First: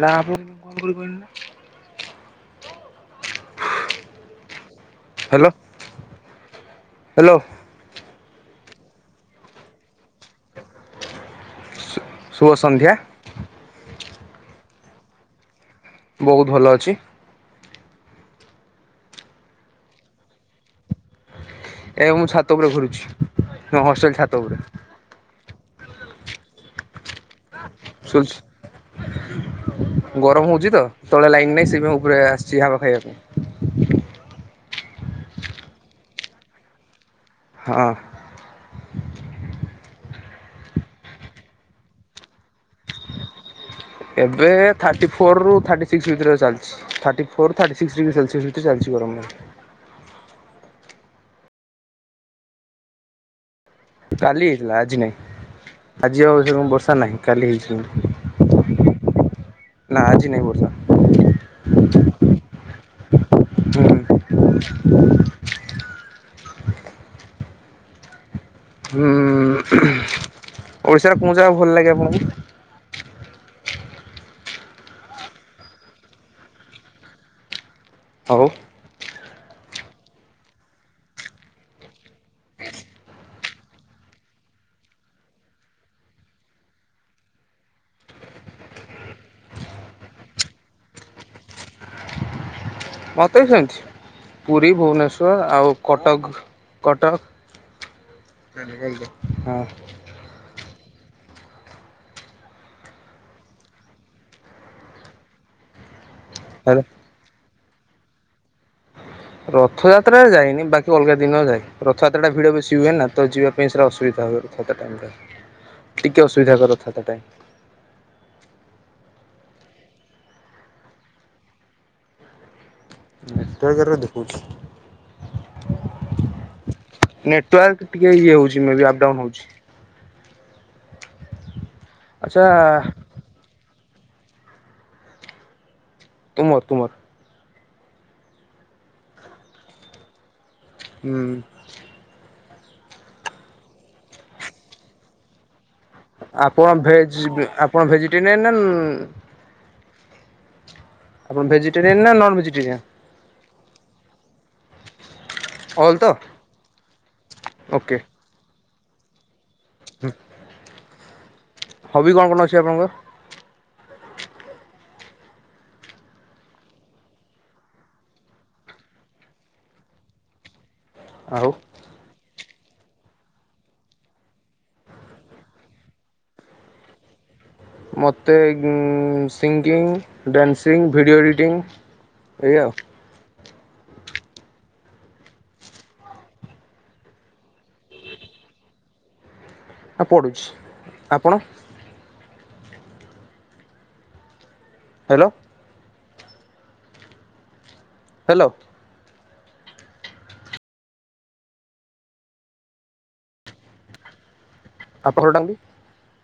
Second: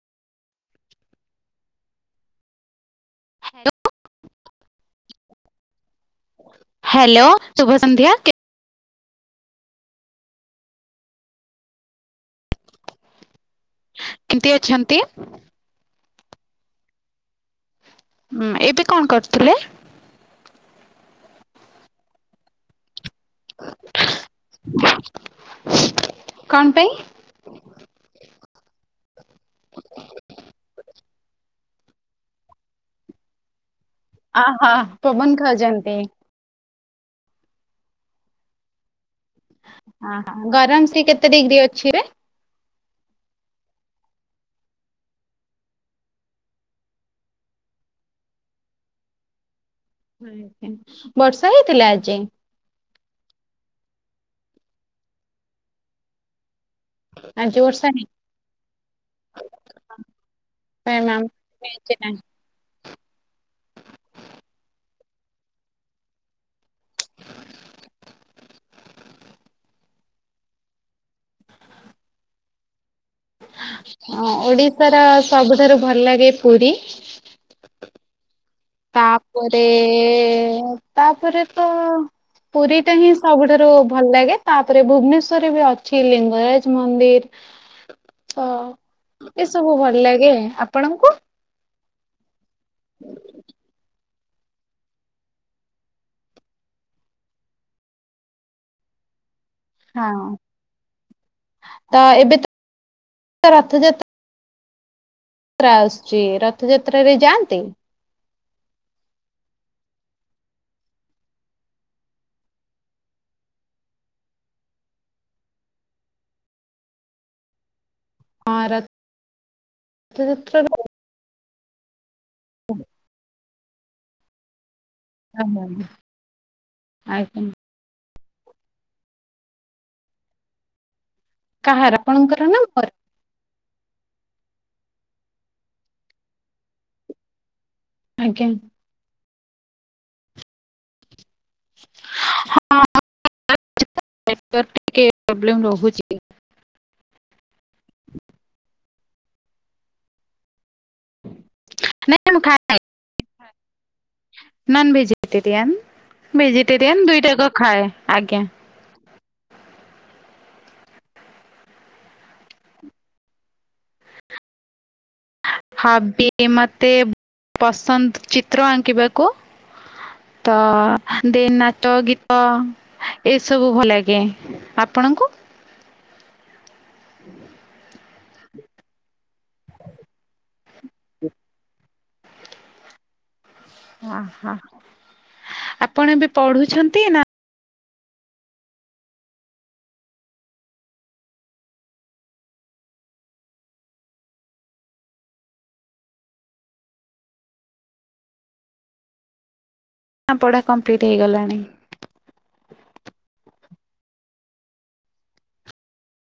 ଏଟା ଆପଣ କଣ କରିପାରିଲ ନା ଲ ହ୍ୟାଲୋ ଶୁଭ ସନ୍ଧ୍ୟା ସୁୁଭ ସନ୍ଧ୍ୟା କେମତି ଅଛନ୍ତି ବହୁତ ଭଲ ଅଛି ହୁଁ ଏବେ କଣ କରୁଥିଲେ ଏବଂଁ ଛାତ ଉପରେ ଘୁରୁଛି ହ ହୋଷ୍ଟଲ ଖ ହାତ ଉପରେ କଣ ପାଇଁ ଶୁଛି ଗରମ ହଉଛି ତ ତଳେ ଲାଇନ ନାହିଁ ସେ ଉପରେ ଆସିଛି ଯାହା ପାଖାଇବା ପାଇଁ ଆହ ପବନ ଖାଉଛନ୍ତି ହଁ ଅହ ଗରମ ସେ କେତେ ଡିଗ୍ରୀ ଅଛି ଏବେ ଥାର୍ଟି ଫୋର ରୁ ଥାର୍ଟି ସିକ୍ସ ଭିତରେ ଚାଲିଛି ଥାର୍ଟି ଫୋର୍ ଥଟି ସିକ୍ସ ଡିଗ୍ରୀ ସେଲସିୟସ୍ ଭିତରେ ଚାଲିଛି ଗରମ ବର୍ଷା ହେଇଥିଲା ଆଜି କାଲି ହେଇଥିଲା ଆଜି ନାଇଁ ଆଜି ଆଉ ବର୍ଷ ସାର୍ ନାହିଁ କାଲି ଆଜି ବର୍ଷା ହେଇନି। ହେଇଯିବ ନା ଆଜି ନାହିଁ ବର୍ଷ [unintelligible] ହ ଓଡ଼ିଶାରେ କହୁ ଯା ଭଲ ଲାଗେ ଆପଣଙ୍କୁ ଓଡ଼ିଶାର ସବୁଠାରୁ ଭଲ ଲାଗେ ପୁରୀ। ଆଉ, ତାପରେ- ଏ-ଏ ତାପରେ ତ ପୁରୀ ଟା ହିଁ ସବୁଠାରୁ ଭଲ ଲାଗେ ତାପରେ ଭୁବନେଶ୍ଵରରେ ବି ଅଛି ଲିଙ୍ଗରାଜ ମନ୍ଦିର ତ ଏସବୁ ଭଲ ଲାଗେ। ଆପଣଙ୍କୁ? ମତେ ବି ସେମତି। ପୁରୀ, ଭୁବନେଶ୍ଵର ଆଉ କଟକ, କଟକ। ହଁ। ତ ଏବେତ ରଥଯାତ୍ ତ୍ରା ଆସ୍ ସିଏ ରଥଯାତ୍ରାରେ ଯାଆନ୍ତେ। ରଥଯାତ୍ରାରେ ଯାଇନି ବାକି ଅଲଗା ଦିନ ଯାଏ ରଥଯାତ୍ରା ଟା ଭିଡ ବେଶି ହୁଏ ନା ତ ଯିବା ପାଇଁ ସେଟା ଅସୁବିଧା ହୁଏ। ରଥଯାତ୍ରା ଟାଇମ୍ ଟା, ଟିକେ ଅସୁବିଧା ହୁଏ ରଥଯାତ୍ରା ଟାଇମ୍। ହଁ ରଥ୍ ଥଯାତ୍ରାରେ ହ [unintelligible] [unintelligible] କେରେ ଦେଖଉଛି। ଆଉ ମୁଁ, ଆଜ୍ଞା। ଇଏ ଇଏ ହଉଛି ମେ ବି ଆପ୍ ଡାଉନ ହଉଛି। କାହାର ଆଚ୍ଛା ଆପଣଙ୍କର ନା ମୋର? ତୁମର ତୁମର। ଆଜ୍ଞା। ହୁଁ। ହଁ [inaudible] ନେଟୱାର୍କ ଟିକେ ପ୍ରବ୍ଲେମ ରହୁ ଆପଣ ଭେଜ୍ ଆପଣ ଭେଜିଟେରିିଆନ ନା ନ୍ ଆପଣ ଭେଜିଟେରିଆନ୍ ନା non vegetarian? Non vegetarian all ତ ଭେଜିଟେରିଆନ୍ ଦୁଇଟାକ ଖାଏ। ଆଜ୍ଞା, ହୁଁ। ହବି କଣ କଣ ଅଛି ଆପଣଙ୍କର? ହବି ମତେ ପସନ୍ଦ ଚିତ୍ର ଆଙ୍କିବାକୁ ତ ଆଉ ଦେନ୍ ନାଚ, ଗୀତ୍ କଁ ଏସବୁ ଭଲଲାଗେ। ଆପଣଙ୍କୁ? ମୋତେ games. Singing, dancing, video editing ଏଇୟା। ଅ ହ ଆପଣ ଏବେ ପଢୁଛନ୍ତି ନା ଆ ପଡ଼ୁଛି। ଆପଣ? ହେଲୋ। ହ୍ୟାଲୋ। ନା ପଢ଼ା କମ୍ପ୍ଲିଟ ହେଇଗଲାଣି? [unintelligible]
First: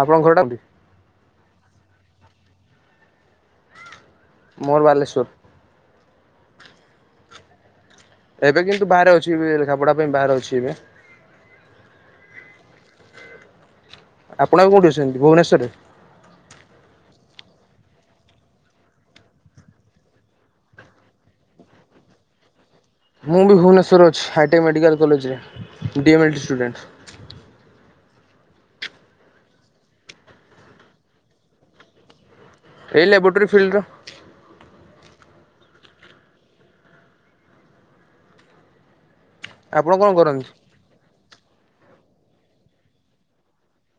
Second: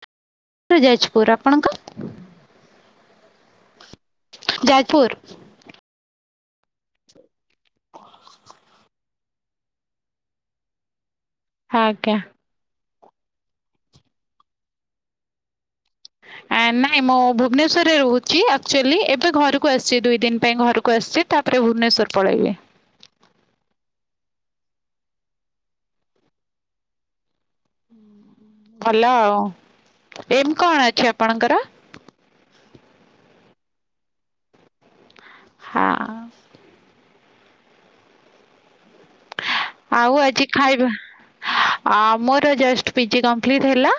ଆପଣଙ୍କ ଘରଟା କୋଉଠି ଯାଜପୁର ଆପ ଆପଣଙ୍କ? ମୋର ଯାଜପୁର ବାଲେଶ୍ୱର। ଏବେ କିନ୍ତୁ ବାହାରେ ଅଛି। ଏବେ ଲେଖାପଡା ପାଇଁ ବାହାରେ ଅଛି ଏବେ ଆଜ୍ଞା। ଆପଣ କୋଉଠି ଅଛନ୍ତି ଭୁବନେଶ୍ଵରରେ? ନାଇଁ ମୁଁ ଭୁବନେଶ୍ଵରରେ ରହୁଛି ଆକ୍ଚୁଆଲି ଏବେ ଘରକୁ ଆସିଛି। ଦୁଇ ଦିନ ପାଇଁ ଘରକୁ ଆସିଛି। ତାପରେ ଭୁବନେଶ୍ଵର ପଳେଇବି ମୁଁ ବି ଭୁବନେଶ୍ୱର ଅଛି ହାଇଟେକ୍ ମେଡ଼ିକାଲ କଲେଜରେ ଡିଏମ୍ଏଲ୍ଟି ଷ୍ଟୁଡେଣ୍ଟ। ଭଲ ଆଉ ଏମ କଣ ଅଛି ଆପଣଙ୍କର? ଏଇ ଲବ୍ରୋଟୋରି ଫିଲ୍ଡର ହଁ। ଆପଣ କଣ ଆଉ ଆଜି କରନ୍ତି ଖାଇବା। ମୋର ଜଷ୍ଟ ପିଜି କମ୍ପ୍ଲିଟ ହେଲା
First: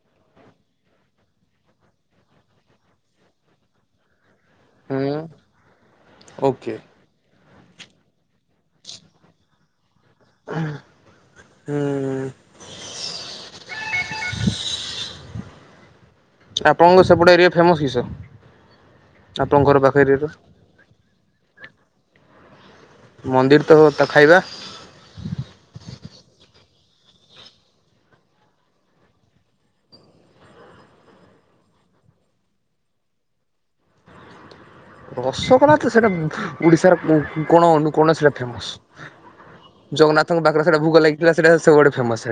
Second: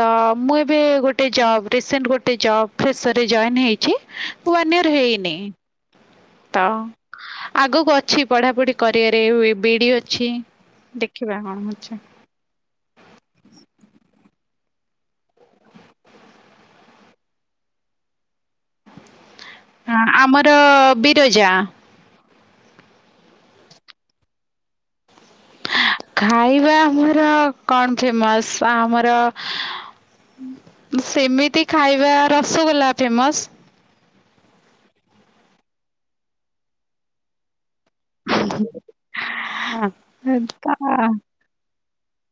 ତ ମୁଁ ଏବେ ଗୋଟେ ଜବ୍ ରିସେଣ୍ଟ ଗୋଟେ ଜବ୍ ଫେସରେ ଜଏନ୍ ହେଇଛି। ୱାନୟର ହୁଁ ହେଇନି। ତ ଓକେ। ଆଗକୁ ଅଛି ପଢ଼ାପଢି କରିବାରେ ବିଡି ଅଛି ଦେଖିବା କଣ ହଉଛି? ହୁଁ ଆପଣଙ୍କ ସେପଟେ ଏରିଆ ଫେମସ କିସ ଆପଣଙ୍କ ଘର ପାଖ ଏରିଆର ଆମର ବିରଜା। ମନ୍ଦିର ତ ତା ଖାଇବା। ଖାଇବା ଆମର କଣ ଫେମସ ଆମର ସେମିତି ଖାଇବା ରସଗୋଲା ଫେମସ। ରସଗୋଲା ତ ସେଇଟା ଓଡିଶାର କଣ ଅନୁ କୌଣସି ସେଟା ଫେମସ ଜଗନ୍ନାଥଙ୍କ ପାଖରେ ସେଟା ଭୋଗ ଲାଗିଥିଲା ସେଇଟା ସବୁଆଡେ ଫେମସ୍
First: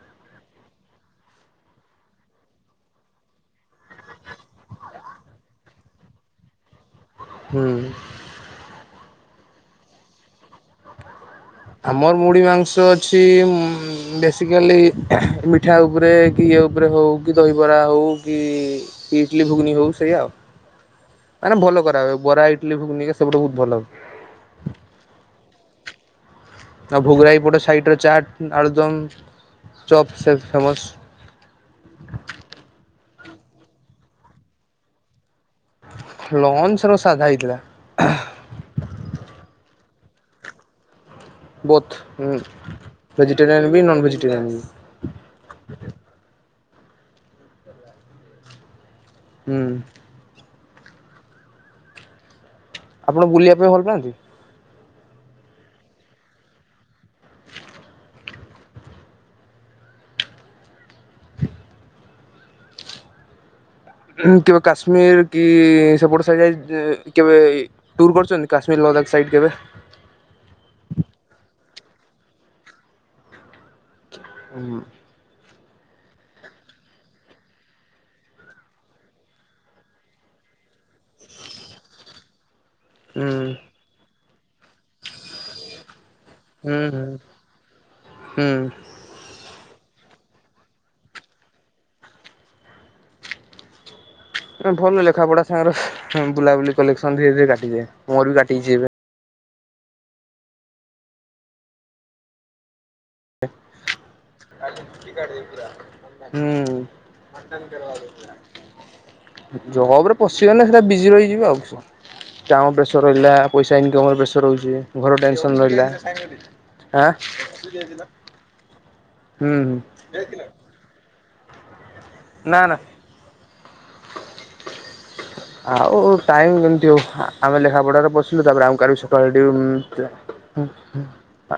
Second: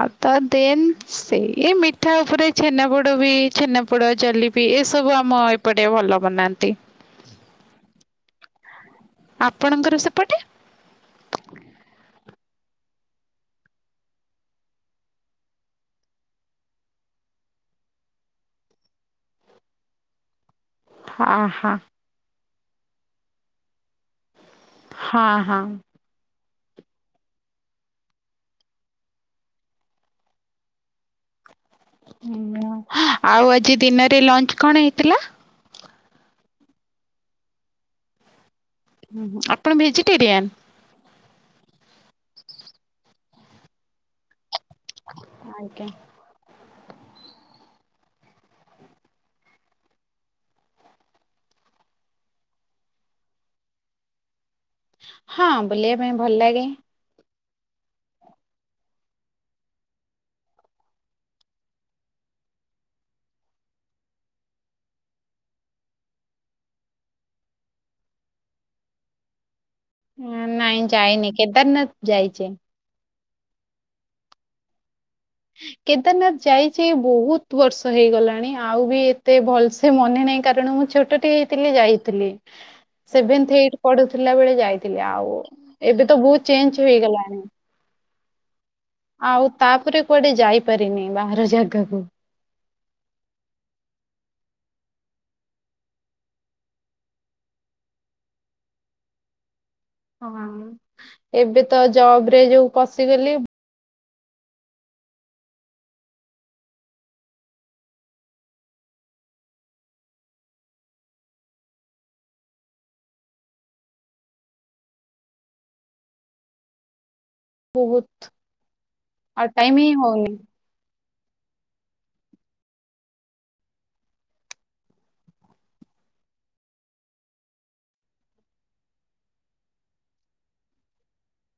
ଆ ତ ଦେନ ସେଇ ମିଠା ଉପରେ ଛେନାପୋଡ ବି ଛେନାପୋଡ ଜଲି ବିି ଏସବୁ ଆମ ଏପଟେ ଭଲ ବନାନ୍ତି। ହୁଁ। ଆପଣଙ୍କର ସେପଟେ ଆମର ମୁଢି ମାଂସ ଅଛି ବେସିକାଲି ମିଠା ଉପରେ କି ଇଏ ଉପରେ ହଉ କି ଦହିବରା ହଉ କି ଇଟଲି ଘୁଗନି ହଉ ସେଇୟା ଆଉ। ହଁ ମାନେ ହଁ ଭଲ କରାଏ ବରା ଇଟିଲି ଘୁଗୁନି ସେପଟେ ବହୁତ ଭଲ। ହଁ ହଁ। ଭୋଗରାଇ ପଟ ସାଇଟରେ ଚାଟ୍ ଆଦ ଚପ ଫେମସ ଆଉ ଆଜି ଦିନରେ ଲଞ୍ଚ କଣ ହେଇଥିଲା। ଲଞ୍ଚ ର ସାଧା ହେଇଥିଲା। ନ୍ [unintelligible] ବୋଥ ଭେଜିଟେରିୟନ ବି ନନ ଭେଜିଟେରିୟନ ବି। ଆଜଞା [unintelligible] ହୁଁ ଆପଣ ବୁଲିବା ପାଇଁ ଭଲ ପାଆନ୍ତି। ହଁ ବୁଲିବା ପାଇଁ ଭଲ ଲାଗେ। କେବେ କାଶ୍ମୀର କି କେବେ ଟୁର କରୁଛନ୍ତି କାଶ୍ମୀର ଲଦାଖ ସାଇଡ କେବେ ହ ନାଇ ଯାଇନି କେଦାର ନାଥ ଯାଇଚି। ହୁଁ। କେଦାରନାଥ ଯାଇଚି ବହୁତ ବର୍ଷ ହେଇଗଲାଣି ଆଉ ବି ଏତେ ଭଲ ସେ ମନେ ନାହିଁ କାରଣ ମୁଁ ଛୋ ଟ ଟେ ହେଇଥିଲି ଯାଇଥିଲି। ହୁଁ ସେଭେନ୍ଥ ଏଇଟି ପଢୁଥିଲା ବେଳେ ଯାଇଥିଲେି ଆଉ ଏବେ ତ ବହୁତ ହୁଁ ଚେଞ୍ଜ ହୁଁ। ହେଇଗଲାଣି। ହୁଁ। ଆଉ ତାପରେ କୁଆଡେ ଯାଇପାରିନି ବାହାର ଜାଗାକୁ। ଭଲ ଲେଖାପଢା ସାଙ୍ଗର ବୁଲାବୁଲି କଲେକ୍ସନ ଧୀରେ ଧୀରେ କାଟିଯାଏ ମୋର ବି କାଟିଯାଇଛି ଏବେ। ହଁ ଏବେ ତ ଜବ ରେ ଯୋଉ ପସିଗଲି। ହୁଁ ଜବ୍ ରେ ପଶିଗଲେ ସେଟା ବିଜି ରହିଯିବ ଆଉ କଣ କାମ ପ୍ରେସର ରହିଲା ପଇସା ଇନ୍କମ୍ ର ପ୍ରେସର ରହୁଚି ଘର ଟେନସନ ରହିଲା, ଆଁ ବହୁତ୍ ହୁଁ ଆଉ ହୁଁ ଟାଇମ୍ ହିଁ ହଉନି। ନା ନା ଆଉ ଟାଇମ୍ କେମିତି ହଉ ଆମେ ଲେଖା ପଢା଼ରେ ପସିଲୁ ତାପରେ ଆଉ କାଲି ସକାଳେ ଡିୟୁ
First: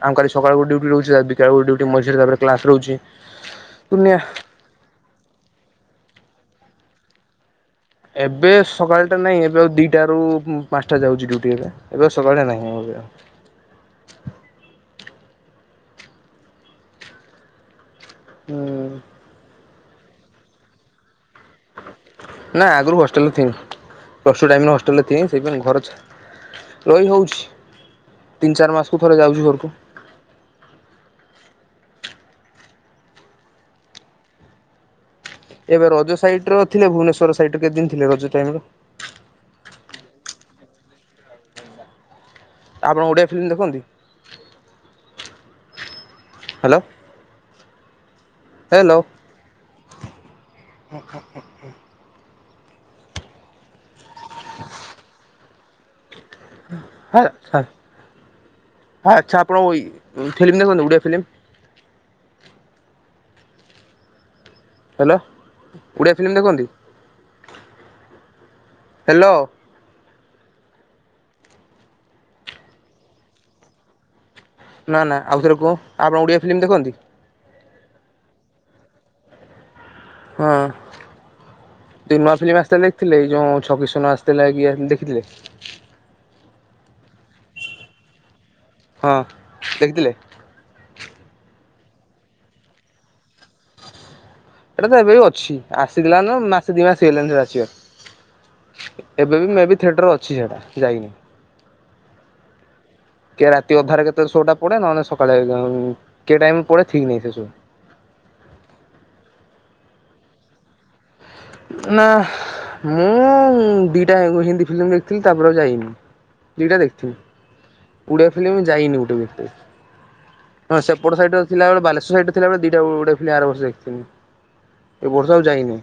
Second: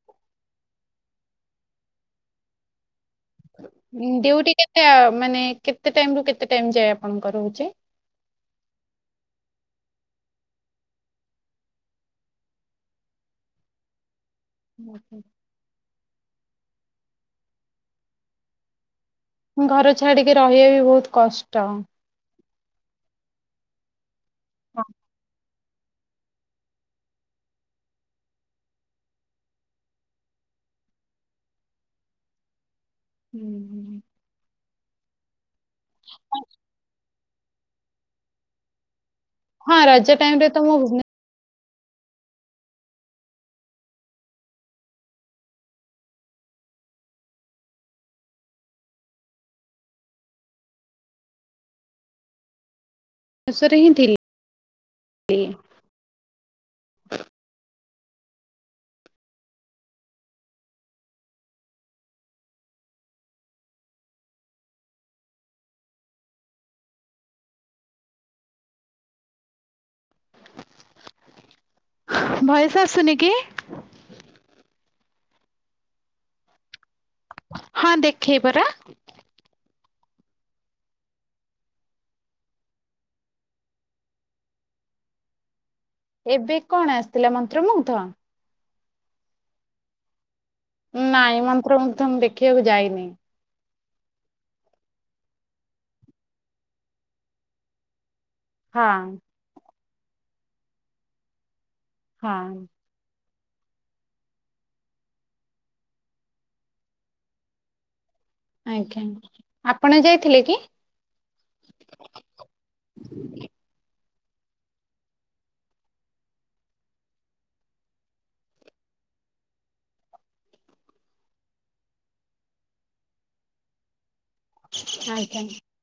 ଆମେ କାଲି ସକାଳକୁ ଡିୟୁଟି ରହୁଛି ତାପରେ ଦିଟା ବେଳୁ ଡିୟୁଟି ମଝିରେ ତାପରେ କ୍ଲାସ୍ ରହୁଛି। ଦୁନିଆ ଡିୟୁଟି କେତେ ମାନେ କେ କେତେ ଟାଇମ୍ ରୁ କେତେ ଟାଇମ୍ ଯାଏଁ ଆପଣଙ୍କର ରହୁଛି। ଏବେ ସକାଳଟା ନାଇଁ ଏବେ ଆଉ ଦିଟା ରୁ ପାଞ୍ଚଟା ଯାଉଛି ଡିୟୁଟି ଏବେ ସକାଳେ ନାହିଁ ଏବେ ଆଉ। [inaudible] ହୁଁ। ଘର ଛାଡିକି ରହିବା ବି ବହୁତ୍ କଷ୍ଟ। ନା ଆଗରୁ ହଷ୍ଟେଲରେ ଥିଲି। ପ୍ଲସ୍ଟୁ ଟାଇମ୍ ରେ ହଁ ହଷ୍ଟେଲରେ ଥିଲି ସେଇଥିନି ସେଇଥିପାଇଁ ଘର ଛା ରହି ହଉଛି ତିନି ଚାରି ମାସକୁ ଥରେ ଯାଉଚି ଘରକୁ। ହୁଁ ହୁଁ। ଏବେ ରଜ ସାଇଟ୍ ର ଥିଲେ ଭୁବନେଶ୍ୱର ର ସାଇଟ୍ ରେ କେତେ ଦିନ ଥିଲେ ରଜ ଟାଇମ୍ ରେ। ହଁ ରାଜା ଟାଇମ ରେ ତ ମୁଁ ଭୁନେ ଆପଣ ଓଡ଼ିଆ ଫିଲ୍ମ ଦେଖନ୍ତି। ହାଲୋ। ହ୍ୟାଲୋ। ଶେଷରେ ହିଁ ଥିଲି। ଲି। [unintelligible] ହଁ ଆଚ୍ଛା ଆପଣ ଏଇ ଫିଲ୍ମ୍ ଦେଖନ୍ତି Odia film. Hello Odia film ଦେଖନ୍ତି ହେଲୋ। ଭଏସ୍ ଆସୁନି କିି। ନା ନା ଆଉଥରେ କୁହ ଆପଣ ଓଡିଆ ଫିଲ୍ମ ଦେଖନ୍ତି। ହଁ ଦେଖେ ପରା। ହଁ ଯୋ ନୂଆ ଫିଲ୍ମ ଆସିଥିଲା ଦେଖିଥିଲେ ଏଇ ଯୋଉଁ ଛକି ସୁନ ଆସିଥିଲା ଦେଖିଥିଲେ। ଏବେ କଣ ଆସିଥିଲା ମନ୍ତ୍ର ମୁଗ୍ଧ। ହଁ ଦେଖିଥିଲେ। ନାଇଁ ମନ୍ତ୍ର ମୁଗ୍ଧ ମୁଁ ଦେଖିବାକୁ ଯାଇନି ଏଇଟା ତ ଏବେ ବି ଅଛି ଆସିଗଳାଣି ମାସେ ଦି ମାସେ ହେଲାଣି ଯେବେ ହଁ ଆସିବାର ଏବେ ବି ମୁଁ ବି ଥିଏଟର୍ ଅଛି ସେଟା ଯାଇନି ହଁ କେବେ ରାତି ଅଧାରେ କେତେବେଳେ ସୋଟା ପଡେ ନହେଲେ ସକାଳେ କେ ଟାଇମ୍ ପଡେ ଠିକ୍ ନାହିଁ ସେ ସୋ ଆଜ୍ଞା ଆପଣ ଯାଇଥିଲେ କି ନାଁ ମୁଁ ଦିଟା ହିନ୍ଦୀ ଫିଲ୍ମ୍ ଦେଖିଥିଲି ତାପରେ ଆଉ ଯାଇନି ଦିଟା ଦେଖିଥିଲି ଓଡିଆ ଫିଲ୍ମ୍ ଯାଇନି ଗୋଟେ ବି ହଁ ସେପଟ ସାଇଡରେ ଥିଲାବେଳେ ବାଲେଶ୍ଵର ସାଇଡରେ ଥିଲାବେଳେ ଦିଟା ଓଡିଆ ଫିଲ୍ମ ଆର ବର୍ଷ ଦେଖିଥିଲି ଏ ବର୍ଷ ଆଜ୍ଞା। ଆଉ ଯାଇନି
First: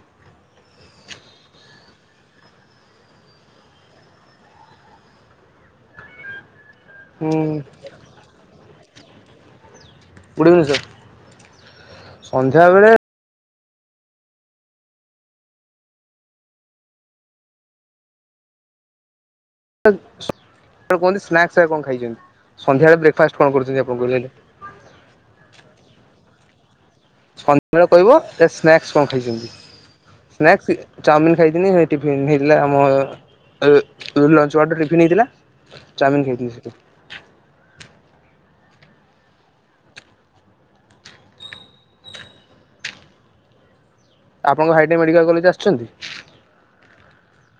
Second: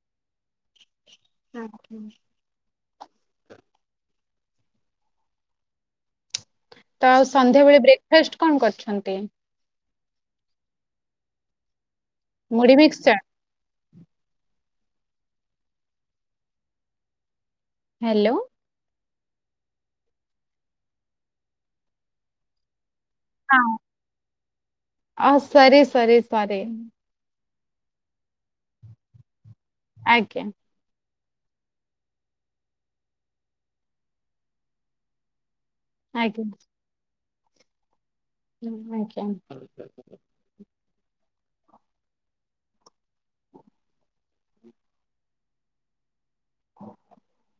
[unintelligible] ତ ଆଉ ହୁଁ ସନ୍ଧ୍ୟାବେେଳେ ବ୍ରେକଫାଷ୍ଟ କଣ କରିଛୁ ହେମତି ଗୁଡ଼୍ ଇଭିନିଂ ସାର୍ ସନ୍ଧ୍ୟା ମୁଢି ବେଳେ ମିକ୍ସଚର ହ୍ୟାଲୋ ଆପଣ କୁହନ୍ତୁ ସ୍ନାକ୍ସ କଣ ଖାଇଛନ୍ତି ସନ୍ଧ୍ୟାବେଳେ ବ୍ରେକ ହଁ ଅ ସରି ସରି ସରି ସେ ସନ୍ଧ୍ୟାବେଳେ କହିବ ଏ ସ୍ନାକ୍ସ କଣ ଖାଇଛନ୍ତି ଆଜ୍ଞା ସ୍ନାକ୍ସ ଚାଉମିିନ ଖାଇଦିନି ସେ ଟିଫିନ ହେଇଥିଲା ଆମ ଲଞ୍ଚ ୱାଡ ରେ ଟିଫିନ୍ ହେଇଥିଲା ଚାଉମିନ ଆଜ୍ଞା ଖାଇଥିଲି ସେଠି ହ ଆଜ୍ଞା ଆପଣଙ୍କ ହାଇଟେକ ମେଡିକାଲ କଲେଜ ଆସିଛନ୍ତି [unintelligible]